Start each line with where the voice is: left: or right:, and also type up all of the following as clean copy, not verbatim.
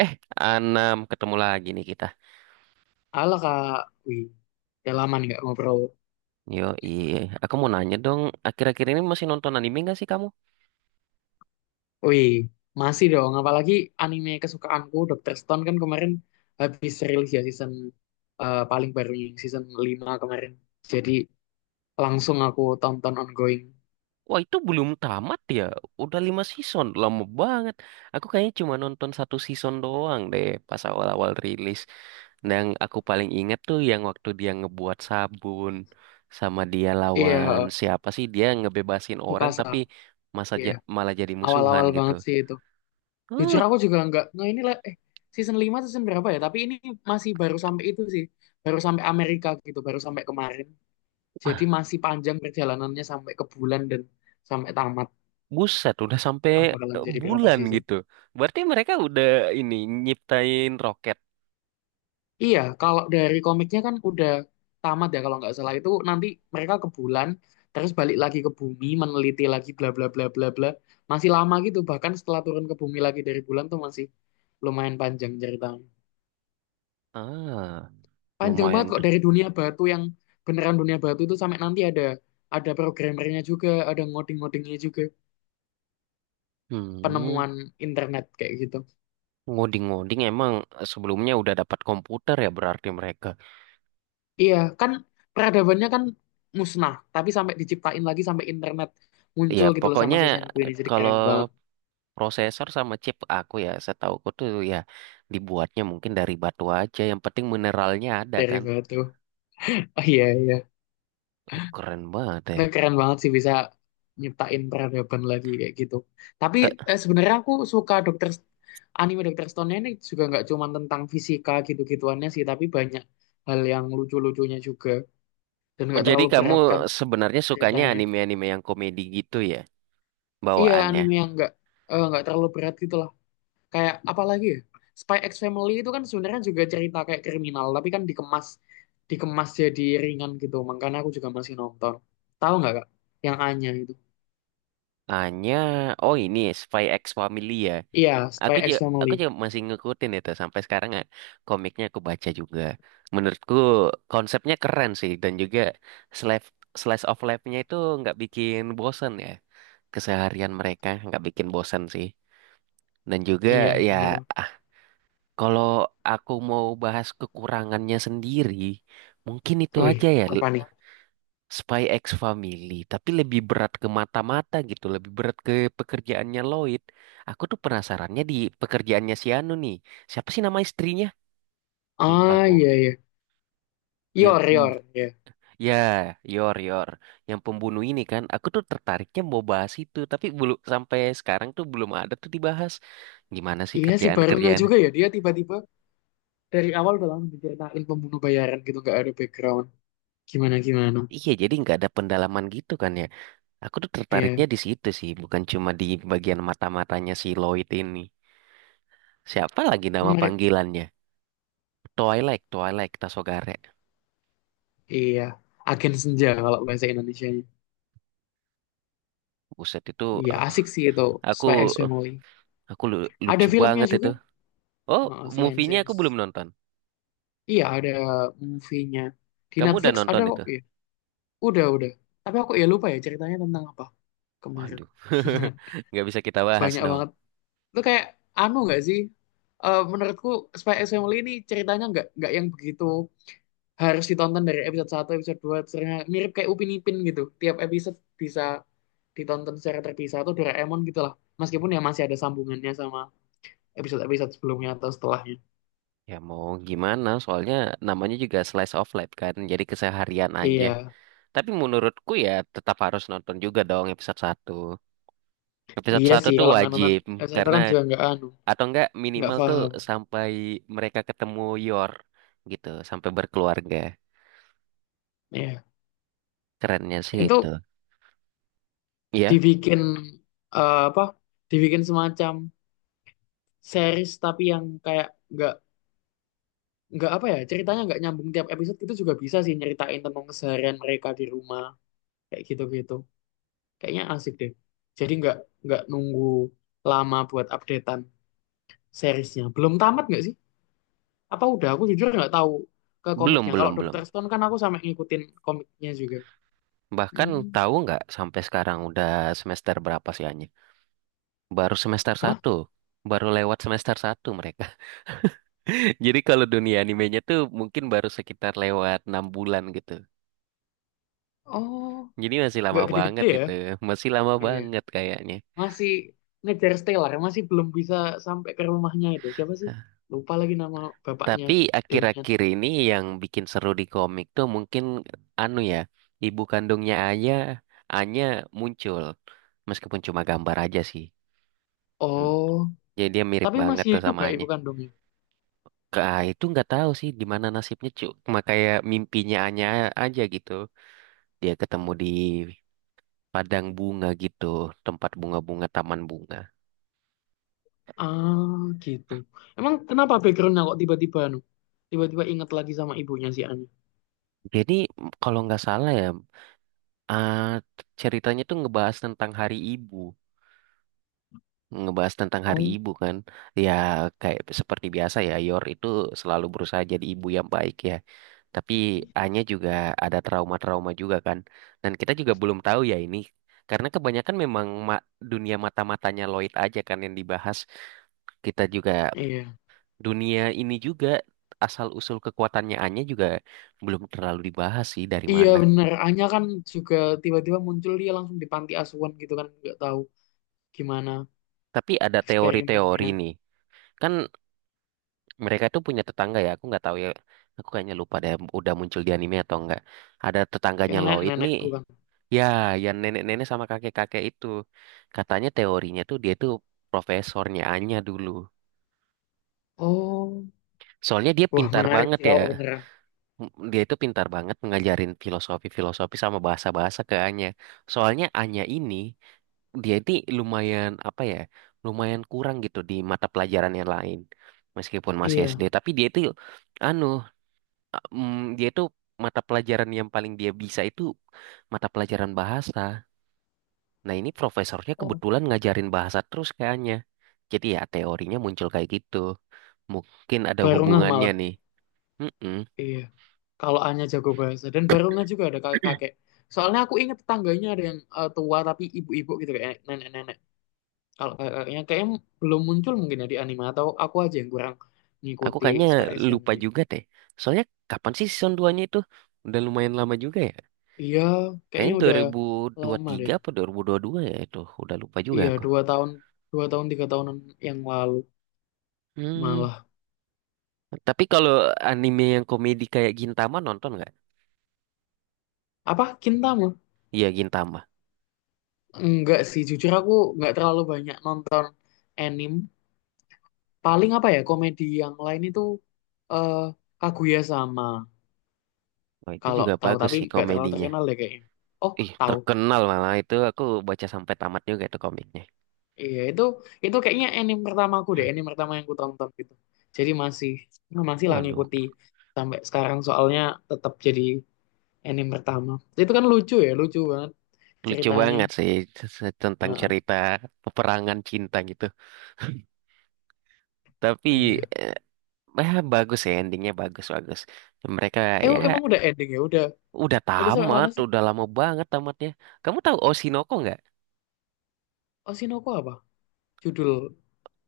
right: Eh, Anam, ketemu lagi nih kita.
left: Halo Kak, wih, udah lama nih nggak ngobrol.
right: Yo, iya. Aku mau nanya dong, akhir-akhir ini masih nonton anime gak sih kamu?
left: Wih, masih dong, apalagi anime kesukaanku, Dr. Stone kan kemarin habis rilis ya season paling barunya, season 5 kemarin. Jadi langsung aku tonton ongoing.
right: Wah, itu belum tamat ya. Udah 5 season, lama banget. Aku kayaknya cuma nonton satu season doang deh pas awal-awal rilis. Dan aku paling inget tuh yang waktu dia ngebuat sabun sama dia lawan
left: Iya,
right: siapa sih? Dia ngebebasin orang
left: Mikasa,
right: tapi
left: iya.
right: malah jadi musuhan
left: Awal-awal
right: gitu.
left: banget sih itu. Jujur
right: Uh,
left: aku juga nggak ini lah, season 5 season berapa ya? Tapi ini masih baru sampai itu sih, baru sampai Amerika gitu, baru sampai kemarin. Jadi masih panjang perjalanannya sampai ke bulan dan sampai tamat.
right: Buset, udah sampai
left: Bakalan
right: eh,
left: jadi berapa
right: bulan
left: season?
right: gitu. Berarti mereka udah ini nyiptain roket.
left: Iya, kalau dari komiknya kan udah tamat ya, kalau nggak salah itu nanti mereka ke bulan terus balik lagi ke bumi meneliti lagi bla bla bla bla bla, masih lama gitu. Bahkan setelah turun ke bumi lagi dari bulan tuh masih lumayan panjang ceritanya,
right: Ah,
left: panjang banget
right: lumayan.
left: kok, dari dunia batu yang beneran dunia batu itu sampai nanti ada programmernya juga, ada ngoding-ngodingnya juga,
right: Hmm,
left: penemuan internet kayak gitu.
right: ngoding-ngoding emang sebelumnya udah dapat komputer ya berarti mereka.
left: Iya, kan peradabannya kan musnah, tapi sampai diciptain lagi sampai internet
right: Ya,
left: muncul gitu loh sama
right: pokoknya
left: si Sengoku ini. Jadi
right: kalau
left: keren banget
right: prosesor sama chip aku ya, setauku tuh ya dibuatnya mungkin dari batu aja. Yang penting mineralnya ada
left: dari
right: kan.
left: batu. Oh iya iya,
right: Keren banget ya.
left: itu keren banget sih bisa nyiptain peradaban lagi kayak gitu. Tapi
right: Te-
left: sebenarnya aku suka anime dokter Stone ini juga nggak cuma tentang fisika gitu-gituannya sih, tapi banyak hal yang lucu-lucunya juga, dan nggak
right: Jadi
left: terlalu
right: kamu
left: berat kan
right: sebenarnya sukanya
left: ceritanya.
right: anime-anime yang komedi gitu ya
left: Iya,
right: bawaannya?
left: anime yang nggak terlalu berat gitu lah. Kayak apalagi ya? Spy X Family itu kan sebenarnya juga cerita kayak kriminal, tapi kan dikemas dikemas jadi ringan gitu. Makanya aku juga masih nonton. Tahu nggak Kak? Yang Anya itu.
right: Hanya, oh ini Spy X Family ya.
left: Iya, Spy
right: Aku
left: X
right: juga,
left: Family.
right: aku juga masih ngikutin itu sampai sekarang ya. Komiknya aku baca juga. Menurutku konsepnya keren sih dan juga slash slice of life-nya itu nggak bikin bosan ya. Keseharian mereka nggak bikin bosan sih. Dan juga
left: Iya,
right: ya,
left: bener.
right: ah, kalau aku mau bahas kekurangannya sendiri, mungkin itu
left: Wih,
right: aja ya.
left: apa nih?
right: Spy X Family, tapi lebih berat ke mata-mata gitu, lebih berat ke pekerjaannya Lloyd. Aku tuh penasarannya di pekerjaannya si Anu nih. Siapa sih nama istrinya? Lupa
left: Ah,
right: aku.
left: iya, iya.
right: Yang
left: Yor,
right: pem
left: Yor, ya.
right: ya, Yor Yor, yang pembunuh ini kan. Aku tuh tertariknya mau bahas itu, tapi belum sampai sekarang tuh belum ada tuh dibahas. Gimana sih
left: Iya sih, baru nggak
right: kerjaan-kerjaan?
left: juga ya. Dia tiba-tiba dari awal udah langsung diceritain pembunuh bayaran gitu. Nggak ada background. Gimana-gimana.
right: Iya, jadi nggak ada pendalaman gitu kan ya. Aku tuh tertariknya
left: Iya.
right: di situ sih, bukan cuma di bagian mata-matanya si Lloyd ini. Siapa lagi nama
left: Nomor-
right: panggilannya? Twilight, Twilight, Tasogare.
left: Iya. Agen Senja kalau bahasa Indonesia.
right: Buset itu
left: Iya, asik sih itu. Spy X
right: aku
left: Family.
right: aku
left: Ada
right: lucu
left: filmnya
right: banget itu.
left: juga.
right: Oh,
left: Heeh, selain
right: movie-nya aku
left: series.
right: belum nonton.
left: Iya, ada movie-nya, di
right: Kamu udah
left: Netflix ada
right: nonton
left: kok.
right: itu?
left: Iya. Udah udah. Tapi aku ya lupa ya ceritanya tentang apa kemarin.
right: Waduh. Nggak bisa kita bahas
left: Banyak
right: dong.
left: banget. Itu kayak anu nggak sih? Menurutku Spy X Family ini ceritanya nggak yang begitu harus ditonton dari episode 1 episode 2, ceritanya mirip kayak Upin Ipin gitu. Tiap episode bisa ditonton secara terpisah atau Doraemon gitu lah. Meskipun ya masih ada sambungannya sama episode-episode sebelumnya atau setelahnya.
right: Ya mau gimana, soalnya namanya juga slice of life kan, jadi keseharian aja.
left: Iya.
right: Tapi menurutku ya tetap harus nonton juga dong episode satu. Episode
left: Iya
right: satu
left: sih,
right: tuh
left: kalau nggak nonton
right: wajib,
left: S1
right: karena
left: kan juga nggak anu,
right: atau enggak
left: nggak
right: minimal tuh
left: paham.
right: sampai mereka ketemu Yor gitu, sampai berkeluarga.
left: Ya,
right: Kerennya sih
left: itu
right: itu. Iya.
left: dibikin apa? Dibikin semacam series tapi yang kayak nggak nggak apa ya, ceritanya nggak nyambung tiap episode, itu juga bisa sih nyeritain tentang keseharian mereka di rumah kayak gitu-gitu. Kayaknya asik deh. Jadi nggak nunggu lama buat updatean seriesnya. Belum tamat nggak sih? Apa udah? Aku jujur nggak tahu ke
right: Belum,
left: komiknya. Kalau
right: belum, belum.
left: Dr. Stone kan aku sampai ngikutin komiknya juga.
right: Bahkan
left: Hmm.
right: tahu nggak sampai sekarang udah semester berapa sih Anya? Baru semester
left: Hah?
right: satu. Baru lewat semester satu mereka. Jadi kalau dunia animenya tuh mungkin baru sekitar lewat 6 bulan gitu.
left: Oh.
right: Jadi masih lama
left: Nggak gede-gede
right: banget
left: ya.
right: itu. Masih lama
left: Iya.
right: banget kayaknya.
left: Masih ngejar Stellar, masih belum bisa sampai ke rumahnya itu. Siapa sih?
right: Hah.
left: Lupa lagi nama bapaknya,
right: Tapi
left: Demian.
right: akhir-akhir ini yang bikin seru di komik tuh mungkin anu ya, ibu kandungnya Anya, Anya muncul. Meskipun cuma gambar aja sih. Hmm.
left: Oh,
right: Jadi dia mirip
left: tapi
right: banget
left: masih
right: tuh
left: hidup
right: sama
left: nggak
right: Anya.
left: ibu kandungnya?
right: Kak, itu nggak tahu sih di mana nasibnya cuma kayak mimpinya Anya aja gitu dia ketemu di padang bunga gitu tempat bunga-bunga taman bunga
left: Ah, gitu. Emang kenapa backgroundnya kok tiba-tiba anu? Tiba-tiba inget lagi sama ibunya si Anya.
right: jadi kalau nggak salah ya ah, ceritanya tuh ngebahas tentang Hari Ibu ngebahas tentang Hari
left: Oh,
right: Ibu kan. Ya kayak seperti biasa ya, Yor itu selalu berusaha jadi ibu yang baik ya. Tapi Anya juga ada trauma-trauma juga kan. Dan kita juga belum tahu ya ini. Karena kebanyakan memang dunia mata-matanya Lloyd aja kan yang dibahas. Kita juga
left: iya.
right: dunia ini juga asal-usul kekuatannya Anya juga belum terlalu dibahas sih dari
left: Iya
right: mana.
left: bener, Anya kan juga tiba-tiba muncul, dia langsung di panti asuhan gitu kan. Nggak tahu gimana
right: Tapi ada teori-teori
left: eksperimennya.
right: nih. Kan mereka tuh punya tetangga ya aku nggak tahu ya aku kayaknya lupa deh udah muncul di anime atau enggak ada
left: Yang
right: tetangganya Lloyd
left: nenek-nenek
right: nih
left: bukan?
right: ya yang nenek-nenek sama kakek-kakek itu katanya teorinya tuh dia tuh profesornya Anya dulu
left: Oh,
right: soalnya dia
left: wah
right: pintar
left: menarik
right: banget
left: sih
right: ya
left: kalau beneran.
right: Dia itu pintar banget ngajarin filosofi-filosofi sama bahasa-bahasa ke Anya soalnya Anya ini dia ini lumayan apa ya lumayan kurang gitu di mata pelajaran yang lain meskipun masih SD
left: Iya.
right: tapi dia itu anu dia itu mata pelajaran yang paling dia bisa itu mata pelajaran bahasa. Nah, ini profesornya
left: Oh,
right: kebetulan ngajarin bahasa terus kayaknya. Jadi ya teorinya muncul kayak gitu. Mungkin ada
left: Barungah
right: hubungannya
left: malah.
right: nih. Mm-mm.
left: Iya. Kalau Anya jago bahasa dan Barungah juga ada kakek-kakek. Soalnya aku ingat tetangganya ada yang tua tapi ibu-ibu gitu, kayak nenek-nenek. Kalau kakek-kakeknya kayaknya belum muncul mungkin ya di anime, atau aku aja yang kurang
right: Aku
left: ngikuti
right: kayaknya
left: Spy X
right: lupa
left: Family.
right: juga deh. Soalnya kapan sih season 2-nya itu? Udah lumayan lama juga ya.
left: Iya, kayaknya
right: Kayaknya
left: udah lama deh.
right: 2023 apa 2022 ya itu. Udah lupa juga
left: Iya,
right: aku.
left: 2 tahun, dua tahun 3 tahunan yang lalu
right: Hmm.
left: malah.
right: Tapi kalau anime yang komedi kayak Gintama nonton nggak?
left: Apa Kintama?
right: Iya Gintama.
left: Enggak sih, jujur aku nggak terlalu banyak nonton anime. Paling apa ya, komedi yang lain itu, eh Kaguya sama,
right: Oh, itu
left: kalau
right: juga
left: tahu,
right: bagus
left: tapi
right: sih
left: nggak terlalu
right: komedinya.
left: terkenal deh kayaknya. Oh,
right: Ih,
left: tahu.
right: terkenal malah itu aku baca sampai tamat juga tuh komiknya.
left: Iya, itu kayaknya anime pertamaku deh, anime pertama yang ku tonton gitu. Jadi masih masih lah
right: Waduh,
left: ngikuti sampai sekarang, soalnya tetap jadi anime pertama, itu kan lucu ya, lucu banget
right: lucu
left: ceritanya.
right: banget sih tentang
left: Heeh,
right: cerita peperangan cinta gitu. Tapi
left: iya.
right: eh, bagus ya endingnya bagus-bagus. Mereka ya
left: Emang udah ending ya, udah
right: udah
left: udah sampai
right: tamat,
left: mana sih?
right: udah lama banget tamatnya. Kamu tahu Oshinoko nggak?
left: Oshinoko apa judul?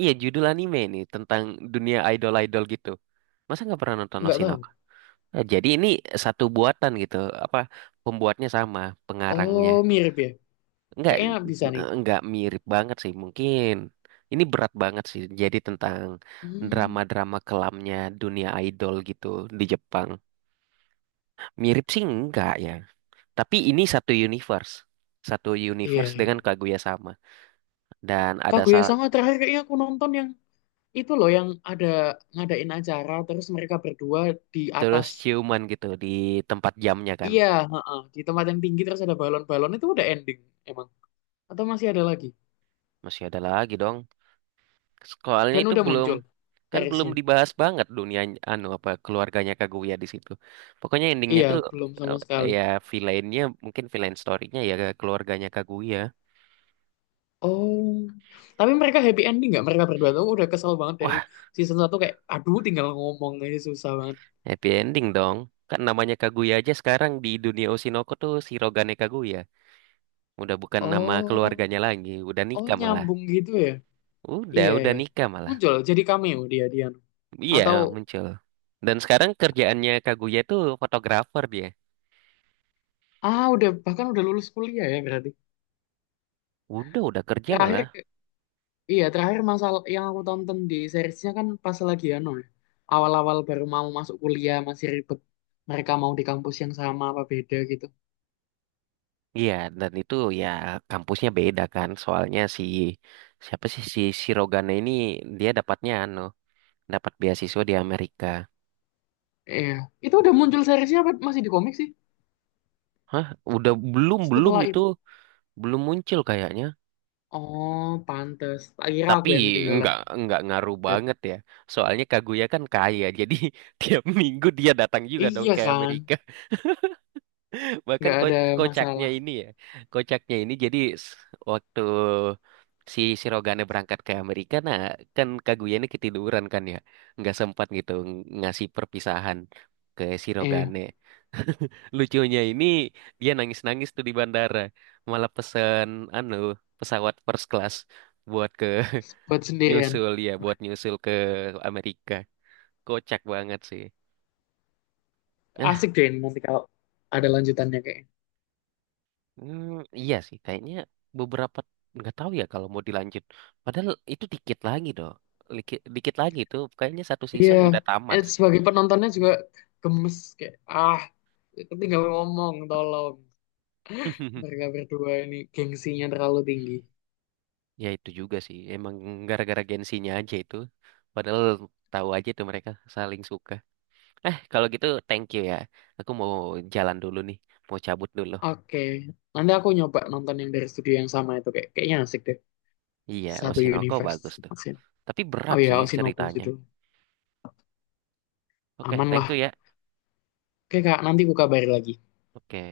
right: Iya judul anime nih tentang dunia idol-idol gitu. Masa nggak pernah nonton
left: Nggak tahu.
right: Oshinoko? Jadi ini satu buatan gitu, apa pembuatnya sama, pengarangnya.
left: Oh, mirip ya,
right: Enggak,
left: kayaknya bisa nih.
right: enggak mirip banget sih. Mungkin ini berat banget sih. Jadi tentang
left: Hmm,
right: drama-drama kelamnya dunia idol gitu di Jepang. Mirip sih enggak ya. Tapi ini satu universe. Satu
left: iya
right: universe
left: iya.
right: dengan Kaguya sama. Dan ada
left: Kaguya sama terakhir kayaknya aku nonton yang itu loh, yang ada ngadain acara terus mereka berdua di
right: terus
left: atas.
right: ciuman gitu di tempat jamnya kan.
left: Iya, heeh, di tempat yang tinggi terus ada balon-balon, itu udah ending emang atau masih ada lagi?
right: Masih ada lagi dong. Soalnya
left: Dan
right: itu
left: udah
right: belum
left: muncul
right: kan belum
left: seriesnya?
right: dibahas banget dunia anu apa keluarganya Kaguya di situ. Pokoknya endingnya
left: Iya,
right: tuh
left: belum sama sekali.
right: ya villainnya mungkin villain story-nya ya keluarganya Kaguya.
left: Oh, tapi mereka happy ending nggak? Mereka berdua tuh udah kesel banget dari
right: Wah,
left: season 1, kayak aduh, tinggal ngomong aja susah banget.
right: happy ending dong. Kan namanya Kaguya aja sekarang di dunia Oshinoko tuh Shirogane Kaguya. Udah bukan nama
left: Oh,
right: keluarganya lagi, udah
left: oh
right: nikah malah.
left: nyambung gitu ya.
right: Udah,
left: Iya
right: udah
left: ya,
right: nikah malah.
left: muncul jadi cameo, dia dia
right: Iya,
left: atau…
right: muncul. Dan sekarang kerjaannya Kaguya tuh fotografer dia.
left: Ah, udah, bahkan udah lulus kuliah ya berarti.
right: Udah kerja
left: Terakhir
right: malah.
left: ke- iya, terakhir masalah yang aku tonton di seriesnya kan pas lagi anu ya. Awal-awal baru mau masuk kuliah, masih ribet. Mereka mau di kampus yang sama apa beda gitu.
right: Iya, dan itu ya kampusnya beda kan. Soalnya si siapa sih si Sirogane ini dia dapatnya anu, dapat beasiswa di Amerika.
left: Iya, itu udah muncul seriesnya apa masih di komik sih
right: Hah, udah belum belum
left: setelah
right: itu
left: itu?
right: belum muncul kayaknya.
left: Oh, pantes. Tak kira aku
right: Tapi
left: yang ketinggalan
right: nggak nggak ngaruh
left: update.
right: banget ya. Soalnya Kaguya kan kaya, jadi tiap minggu dia datang juga dong
left: Iya
right: ke
left: kan?
right: Amerika. Bahkan
left: Nggak ada
right: kocaknya
left: masalah.
right: ini ya kocaknya ini jadi s- waktu si Sirogane berangkat ke Amerika nah kan Kaguya ini ketiduran kan ya nggak sempat gitu ngasih perpisahan ke
left: Iya,
right: Sirogane lucunya ini dia nangis-nangis tuh di bandara malah pesen anu pesawat first class buat ke
left: buat sendirian.
right: nyusul ya buat nyusul ke Amerika kocak banget sih.
left: Asik deh ini nanti kalau ada lanjutannya kayaknya.
right: Hmm, iya sih, kayaknya beberapa nggak tahu ya kalau mau dilanjut. Padahal itu dikit lagi doh, dikit, dikit lagi tuh. Kayaknya satu
left: Iya,
right: season udah tamat sih.
left: sebagai penontonnya juga gemes, kayak ah tinggal ngomong tolong, mereka berdua ini gengsinya terlalu tinggi.
right: Ya itu juga sih, emang gara-gara gengsinya aja itu. Padahal tahu aja tuh mereka saling suka. Kalau gitu thank you ya. Aku mau jalan dulu nih, mau cabut dulu.
left: Oke, nanti aku nyoba nonton yang dari studio yang sama itu, kayaknya asik deh.
right: Iya,
left: Satu
right: Oshinoko bagus
left: universe
right: tuh.
left: maksudnya.
right: Tapi berat
left: Oh iya,
right: sih
left: Osinoku
right: ceritanya.
left: judul.
right: Oke,
left: Aman
right: thank
left: lah.
right: you ya.
left: Oke Kak, nanti ku kabari lagi.
right: Oke.